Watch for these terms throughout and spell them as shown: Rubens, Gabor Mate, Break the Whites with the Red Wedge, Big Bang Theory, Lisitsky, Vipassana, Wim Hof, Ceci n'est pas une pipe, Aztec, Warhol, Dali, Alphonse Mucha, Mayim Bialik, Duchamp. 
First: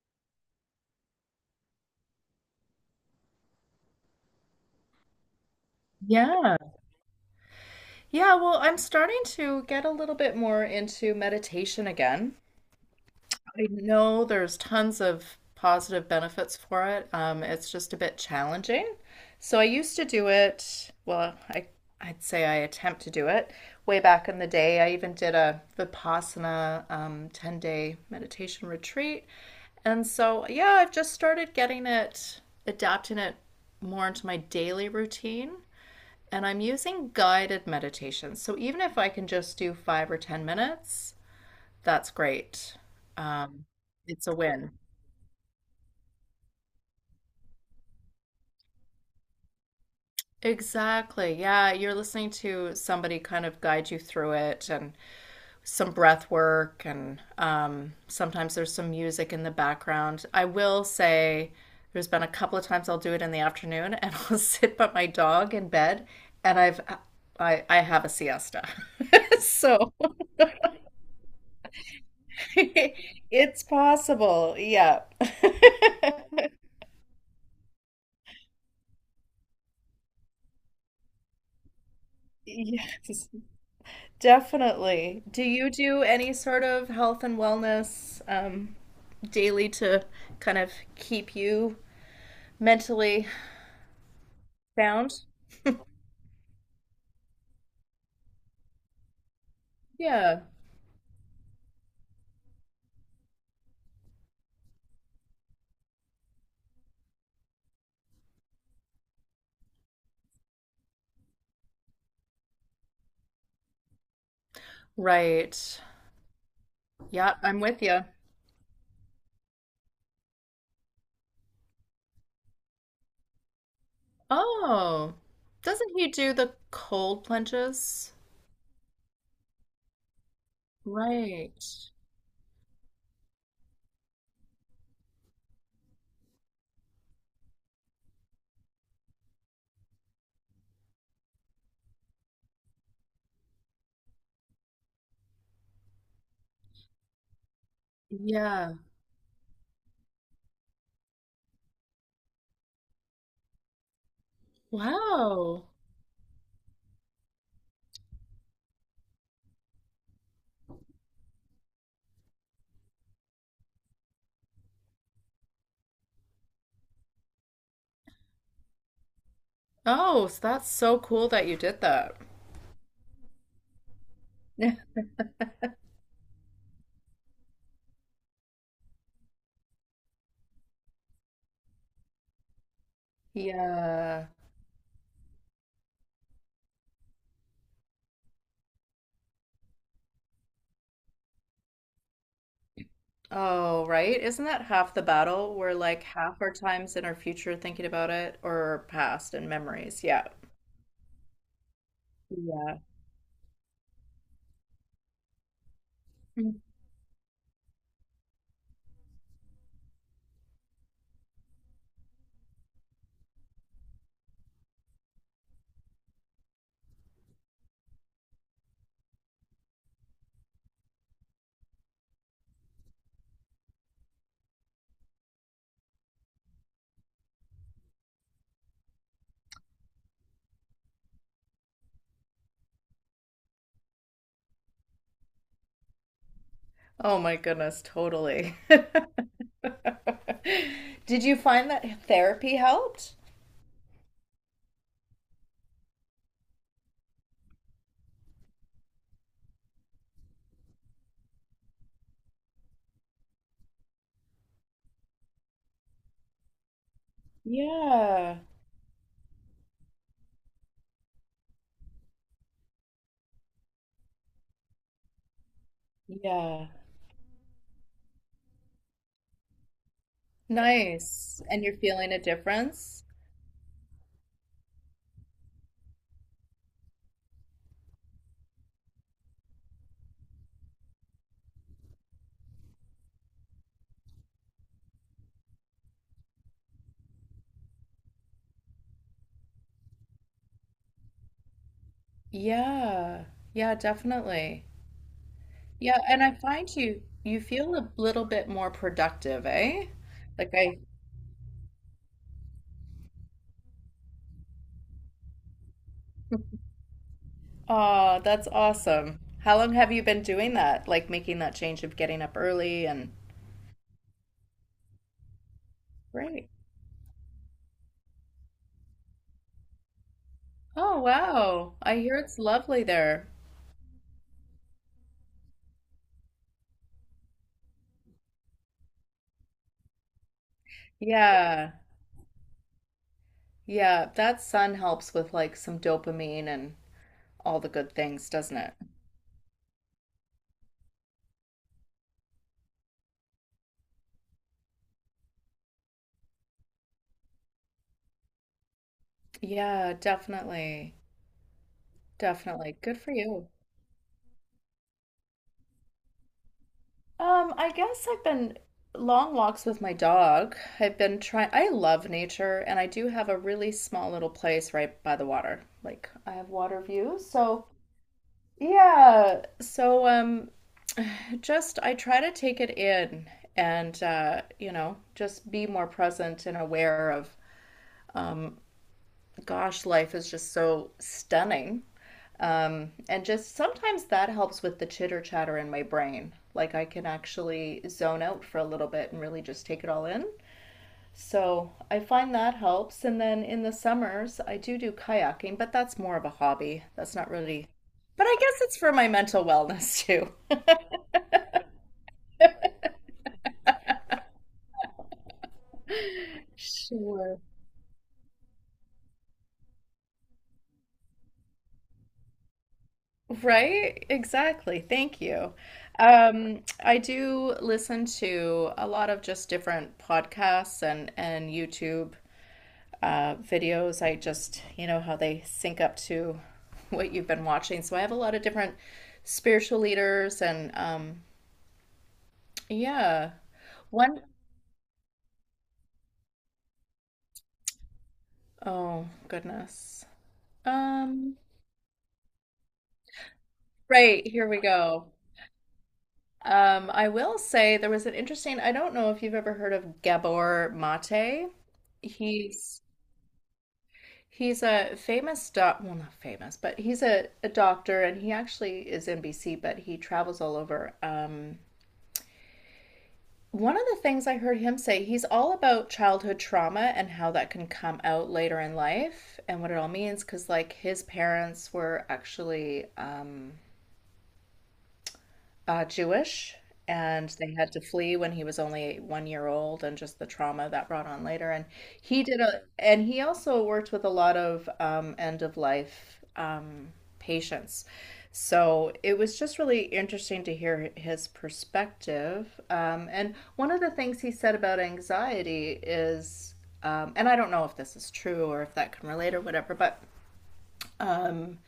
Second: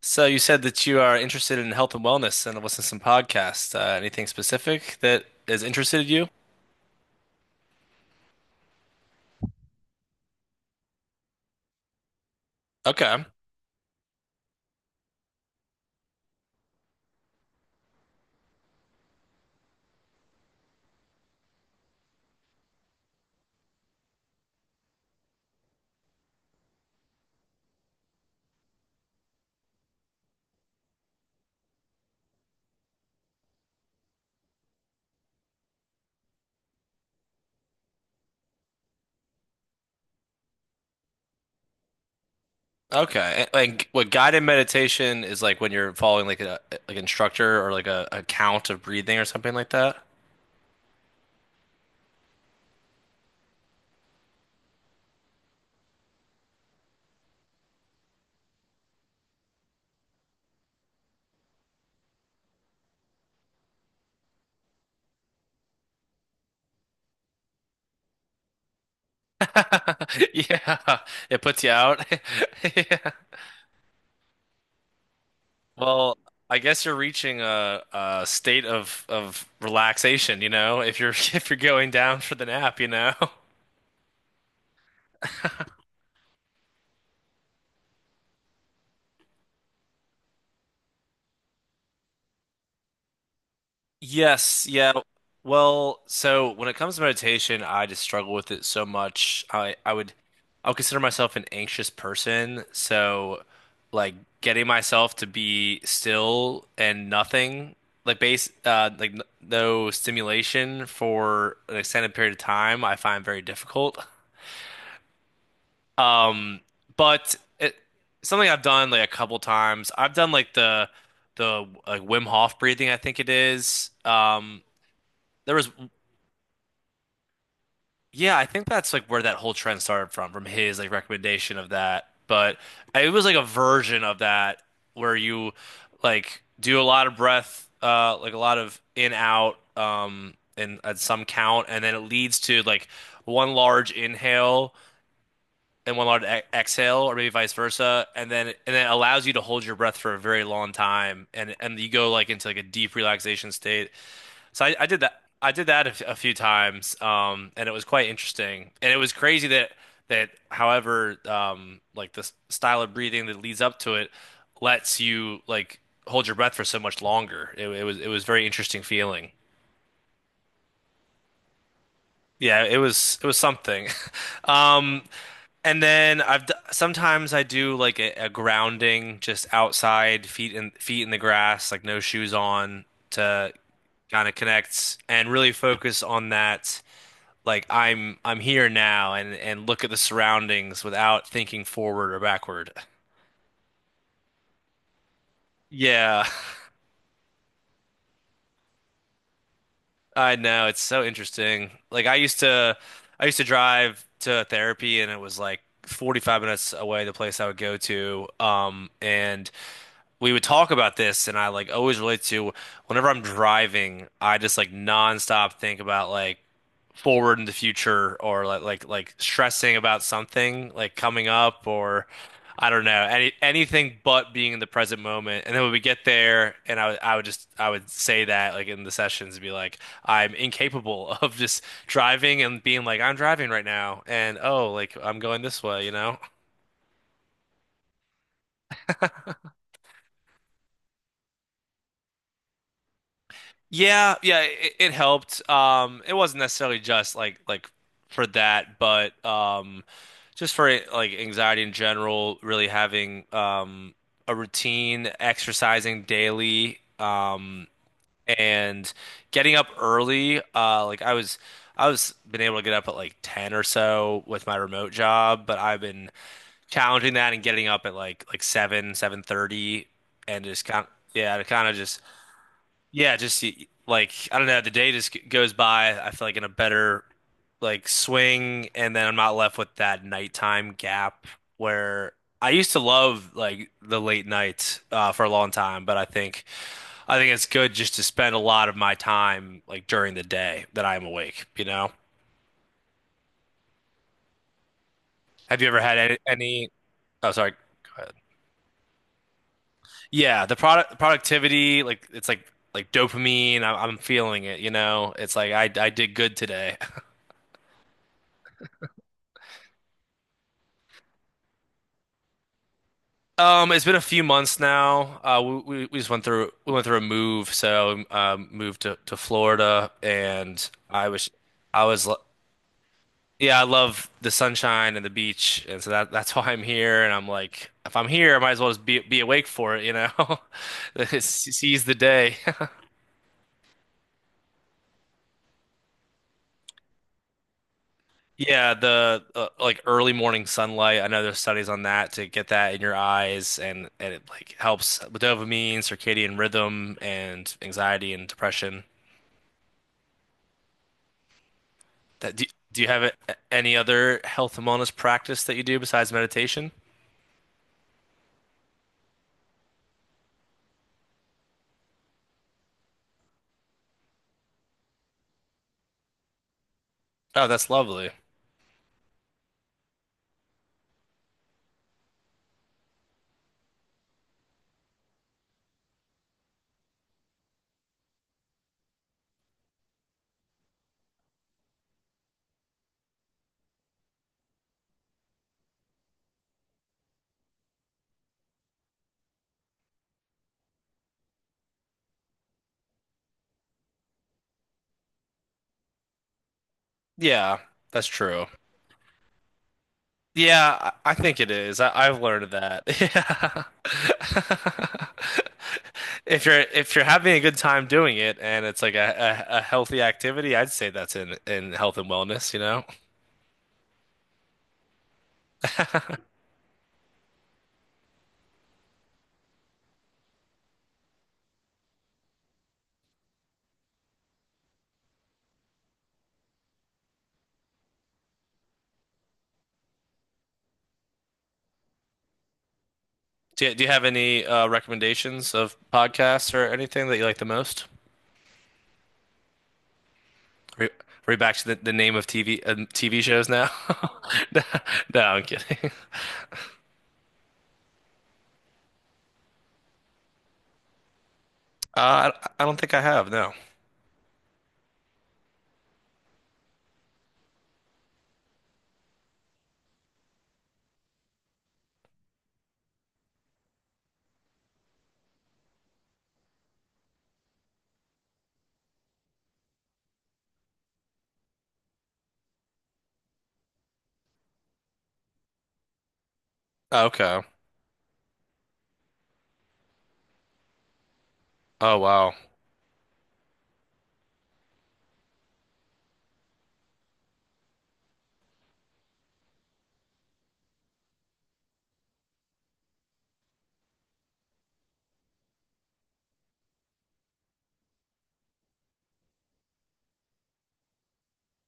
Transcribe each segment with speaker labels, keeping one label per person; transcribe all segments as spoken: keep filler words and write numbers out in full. Speaker 1: So you said that you are interested in health and wellness and listen to some podcasts. Uh, anything specific that has interested you?
Speaker 2: Yeah. Yeah, well, I'm starting to get a little bit more into meditation again.
Speaker 1: Okay.
Speaker 2: I know there's tons of positive benefits for it. Um, it's just a bit challenging. So I used to do it, well, I I'd say I attempt to do it. Way back in the day, I even did a Vipassana um, ten-day meditation retreat. And so, yeah, I've just started getting it, adapting it more into my daily routine. And I'm using guided meditations. So even if I can just do five or ten minutes, that's great.
Speaker 1: Okay. And
Speaker 2: Um,
Speaker 1: like what
Speaker 2: it's a
Speaker 1: guided
Speaker 2: win.
Speaker 1: meditation is, like when you're following like a like instructor or like a, a count of breathing or something like that.
Speaker 2: Exactly. Yeah, you're listening to somebody kind of guide you through it and some breath work and um, sometimes there's some music in the background. I will say there's been a couple of times I'll do it in the afternoon and I'll sit by my dog in bed and I've I I have a siesta. So
Speaker 1: Yeah. It puts you out. Yeah.
Speaker 2: it's possible. Yeah.
Speaker 1: Well, I guess you're reaching a, a state of of relaxation, you know, if you're if you're going down for the nap, you know.
Speaker 2: Yes, definitely. Do you do any sort of health and wellness um, daily to kind of keep you mentally
Speaker 1: Yes, yeah.
Speaker 2: sound?
Speaker 1: Well, so when it comes to meditation, I just struggle with it so much. I I would
Speaker 2: Yeah.
Speaker 1: I would consider myself an anxious person, so like getting myself to be still and nothing, like base uh like n no stimulation for an extended period of time, I find very difficult.
Speaker 2: Right.
Speaker 1: Um, but
Speaker 2: Yeah, I'm
Speaker 1: it
Speaker 2: with you.
Speaker 1: something I've done like a couple times. I've done like the the like Wim Hof breathing, I think it is. Um
Speaker 2: Oh,
Speaker 1: there was
Speaker 2: doesn't he do the cold plunges?
Speaker 1: yeah, I think that's like where that whole trend started from, from his like recommendation
Speaker 2: Right.
Speaker 1: of that. But it was like a version of that where you like do a lot of breath, uh, like a lot of in out, um, and at some count, and then it leads to like one large inhale and one large e exhale, or maybe vice versa, and then and
Speaker 2: Yeah.
Speaker 1: then it allows you to hold your breath for a very long time, and and you go like into like a deep relaxation state. So I, I did that. I did
Speaker 2: Wow.
Speaker 1: that a, f- a few times, um, and it was quite interesting. And it was crazy that that, however, um, like the s- style of breathing that leads up to it lets you like hold your breath for so much longer. It, it was it was very interesting feeling.
Speaker 2: Oh, so that's so cool that you did that.
Speaker 1: Yeah, it was it was something. Um, and then I've d sometimes I do like a, a grounding just outside, feet in feet in the grass, like no shoes on to
Speaker 2: Yeah.
Speaker 1: kind of connect and really focus on that, like I'm I'm here now and and look at the surroundings without thinking forward or backward.
Speaker 2: Oh, right. Isn't that half the battle? We're like
Speaker 1: Yeah,
Speaker 2: half our times in our future thinking about it or past and memories. Yeah.
Speaker 1: I know. It's so interesting. Like I used to
Speaker 2: Yeah.
Speaker 1: I used to drive to therapy and it was like forty-five
Speaker 2: Mm.
Speaker 1: minutes away the place I would go to. Um and we would talk about this and I like always relate to, whenever I'm driving, I just like nonstop think about like forward in the future or like like like stressing about something like coming up or I don't know any anything but being in the present moment, and then when we get there, and I would I would just I would say that like in the sessions, be like I'm incapable of just driving and being like I'm driving right now and oh like I'm going this way, you know.
Speaker 2: Oh my goodness, totally. Did you find that therapy helped?
Speaker 1: Yeah, yeah, it, it helped. Um, it wasn't necessarily just like like for that, but um, just for like anxiety in general, really having um a routine, exercising daily, um,
Speaker 2: Yeah.
Speaker 1: and getting up early. Uh, like I was, I was been able to get up at like ten or so with my remote job, but I've been
Speaker 2: Yeah.
Speaker 1: challenging that and getting up at like like seven, seven thirty, and just kind yeah,
Speaker 2: Nice.
Speaker 1: to
Speaker 2: And
Speaker 1: kind of
Speaker 2: you're
Speaker 1: just
Speaker 2: feeling a difference?
Speaker 1: yeah, just like I don't know, the day just g- goes by, I feel like in a better like swing, and then I'm not left with that nighttime gap where I used to love like the late night, uh, for a long time, but I think I think it's good just to spend a lot of my time like during the day that I'm awake, you know?
Speaker 2: Yeah. Yeah, definitely.
Speaker 1: Have you ever had
Speaker 2: Yeah,
Speaker 1: any,
Speaker 2: and I
Speaker 1: any
Speaker 2: find you
Speaker 1: oh
Speaker 2: you
Speaker 1: sorry, go
Speaker 2: feel a
Speaker 1: ahead.
Speaker 2: little bit more productive, eh?
Speaker 1: Yeah,
Speaker 2: Like
Speaker 1: the
Speaker 2: I.
Speaker 1: product productivity, like it's like like dopamine, I, I'm feeling it, you know? It's like I I did good today.
Speaker 2: Oh, that's awesome. How long have you been doing that? Like making that change of getting up early and
Speaker 1: Um, it's been a few months now. Uh, we, we we just went
Speaker 2: great.
Speaker 1: through we went through a move, so um, um, moved to, to Florida, and
Speaker 2: Oh,
Speaker 1: I was
Speaker 2: wow.
Speaker 1: I
Speaker 2: I
Speaker 1: was
Speaker 2: hear
Speaker 1: lo-
Speaker 2: it's lovely there.
Speaker 1: yeah, I love the sunshine and the beach, and so that that's why I'm here. And I'm like, if I'm here, I might as well just be be awake for it, you know,
Speaker 2: Yeah.
Speaker 1: seize the day.
Speaker 2: Yeah, that sun helps with like some dopamine and all the good things, doesn't it?
Speaker 1: Yeah, the uh, like early morning sunlight. I know there's studies on that, to get that in your eyes, and and it like helps with dopamine, circadian rhythm, and anxiety and depression.
Speaker 2: Yeah, definitely.
Speaker 1: That do,
Speaker 2: Definitely.
Speaker 1: do you
Speaker 2: Good
Speaker 1: have
Speaker 2: for
Speaker 1: a-
Speaker 2: you.
Speaker 1: any other health and wellness practice that you do besides meditation?
Speaker 2: Um, I guess I've been long walks with my dog. I've been trying, I love nature, and I do have a really small little place right by the water. Like, I have water views,
Speaker 1: Oh,
Speaker 2: so
Speaker 1: that's lovely.
Speaker 2: yeah. So um just I try to take it in and uh, you know, just be more present and aware of um gosh, life is just so stunning. Um and just sometimes that helps with the chitter chatter in my brain. Like I can actually zone out for a little bit and really just take it all in. So I find that helps. And then in the summers, I do do kayaking, but that's more of a hobby. That's not
Speaker 1: Yeah,
Speaker 2: really,
Speaker 1: that's
Speaker 2: but I
Speaker 1: true.
Speaker 2: guess it's for my mental wellness too.
Speaker 1: Yeah, I, I think it is. I, I've learned that. Yeah. If you're if you're having
Speaker 2: Sure.
Speaker 1: a good time doing it and it's like a, a, a healthy activity, I'd say that's in in health and wellness, you know?
Speaker 2: Right? Exactly. Thank you. Um, I do listen to a lot of just different podcasts and and YouTube uh, videos. I just, you know, how they sync up to what you've been watching. So I have a lot of different spiritual leaders and um, yeah.
Speaker 1: Do you, do you have
Speaker 2: One,
Speaker 1: any uh, recommendations of podcasts or anything that you like the most?
Speaker 2: oh goodness.
Speaker 1: Are we
Speaker 2: Um,
Speaker 1: back to the, the name of T V uh, T V shows now?
Speaker 2: right, here we
Speaker 1: No,
Speaker 2: go.
Speaker 1: no, I'm kidding.
Speaker 2: Um, I will say there was an interesting, I don't know if you've ever heard of Gabor Mate.
Speaker 1: Uh, I, I don't
Speaker 2: He's
Speaker 1: think I have, no.
Speaker 2: he's a famous doc, well, not famous, but he's a, a doctor and he actually is in B C, but he travels all over. Um, one of the things I heard him say, he's all about childhood trauma and how that can come out later in life and what it all means, because like his parents were actually um uh, Jewish, and
Speaker 1: Okay.
Speaker 2: they had to flee when he was only one year old, and just the trauma that brought on later. And
Speaker 1: Oh,
Speaker 2: he
Speaker 1: wow.
Speaker 2: did a, and he also worked with a lot of um, end of life um, patients. So it was just really interesting to hear his perspective. Um, and one of the things he said about anxiety is, um, and I don't know if this is true or if that can relate or whatever, but um,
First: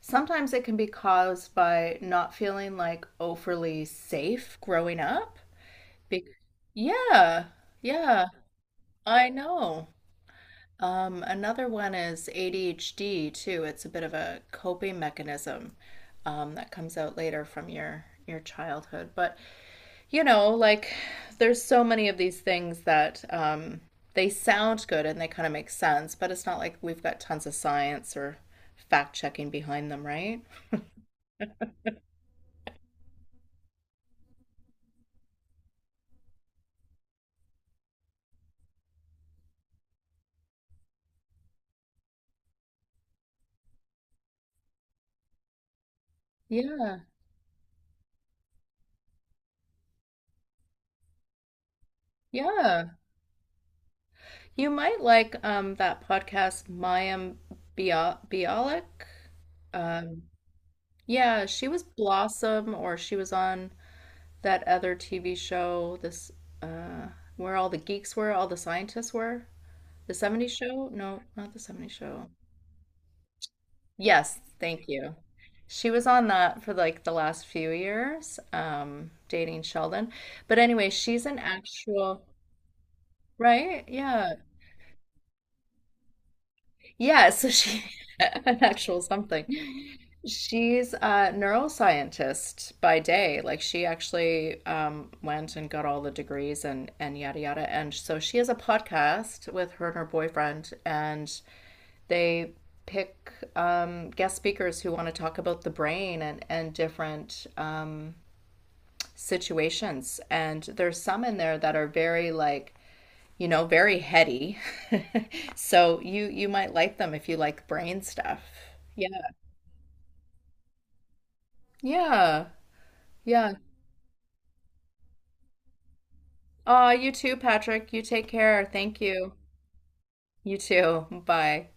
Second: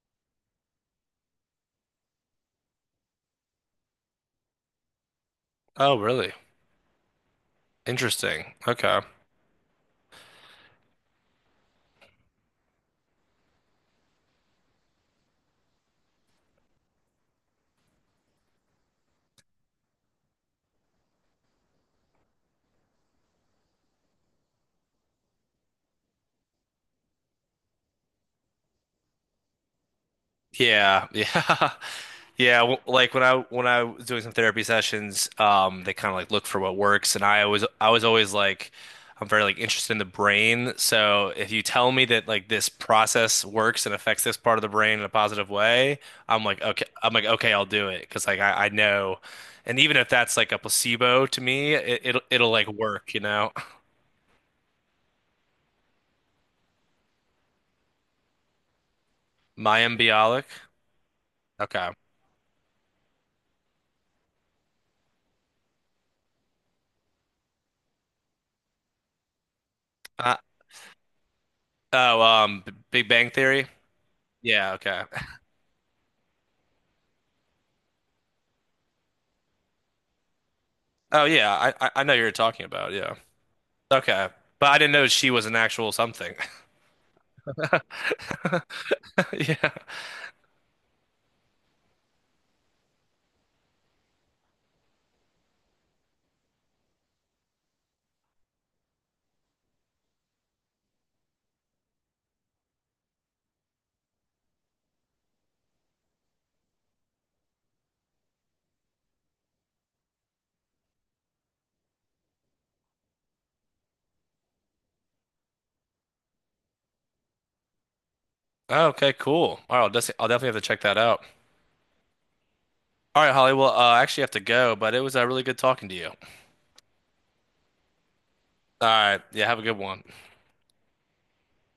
Speaker 2: sometimes it can be caused by not feeling like overly safe growing up.
Speaker 1: Oh,
Speaker 2: Be-
Speaker 1: really?
Speaker 2: yeah, yeah,
Speaker 1: Interesting. Okay.
Speaker 2: I know. Um, another one is A D H D too. It's a bit of a coping mechanism um, that comes out later from your your childhood. But you know, like there's so many of these things that um, they sound good and they kind of make sense, but it's not like we've got tons of science or fact checking behind them, right?
Speaker 1: Yeah, yeah. Yeah, w- like when I when I was doing some therapy sessions, um, they kind of like look for what works, and I always I was always like, I'm very like interested in the brain. So if you tell me that like this process works and affects this part of the brain in a positive way, I'm like okay,
Speaker 2: Yeah.
Speaker 1: I'm like okay, I'll do it because like I, I know, and even if that's like a placebo to me, it, it'll it'll like
Speaker 2: Yeah.
Speaker 1: work, you know.
Speaker 2: You might like um that podcast Mayim Bia Bialik.
Speaker 1: Mayim
Speaker 2: Um
Speaker 1: Bialik.
Speaker 2: yeah, she was
Speaker 1: Okay.
Speaker 2: Blossom or she was on that other T V show this uh where all the geeks were, all the scientists were. The
Speaker 1: Uh,
Speaker 2: seventies show? No, not the seventies
Speaker 1: oh,
Speaker 2: show.
Speaker 1: um, B- Big Bang Theory.
Speaker 2: Yes,
Speaker 1: Yeah.
Speaker 2: thank
Speaker 1: Okay.
Speaker 2: you. She was on that for like the last few years, um, dating Sheldon. But anyway,
Speaker 1: Oh
Speaker 2: she's an
Speaker 1: yeah, I I I know
Speaker 2: actual,
Speaker 1: you're talking about. Yeah.
Speaker 2: right?
Speaker 1: Okay.
Speaker 2: Yeah.
Speaker 1: But I didn't know she was an actual something.
Speaker 2: Yeah, so she an actual something.
Speaker 1: Yeah.
Speaker 2: She's a neuroscientist by day. Like she actually um, went and got all the degrees and and yada yada. And so she has a podcast with her and her boyfriend, and they pick um, guest speakers who want to talk about the brain and and different um, situations. And there's some in there that are very like you know, very heady. So you you might like them if you like brain stuff.
Speaker 1: Oh,
Speaker 2: Yeah.
Speaker 1: okay, cool. All right, I'll, des- I'll definitely have to check that out.
Speaker 2: Yeah.
Speaker 1: All right, Holly.
Speaker 2: Yeah.
Speaker 1: Well, uh, I actually have to go, but it was uh, really good talking to you. All
Speaker 2: Ah, you too, Patrick. You take care. Thank
Speaker 1: right.
Speaker 2: you.
Speaker 1: Yeah, have a good one.
Speaker 2: You too. Bye.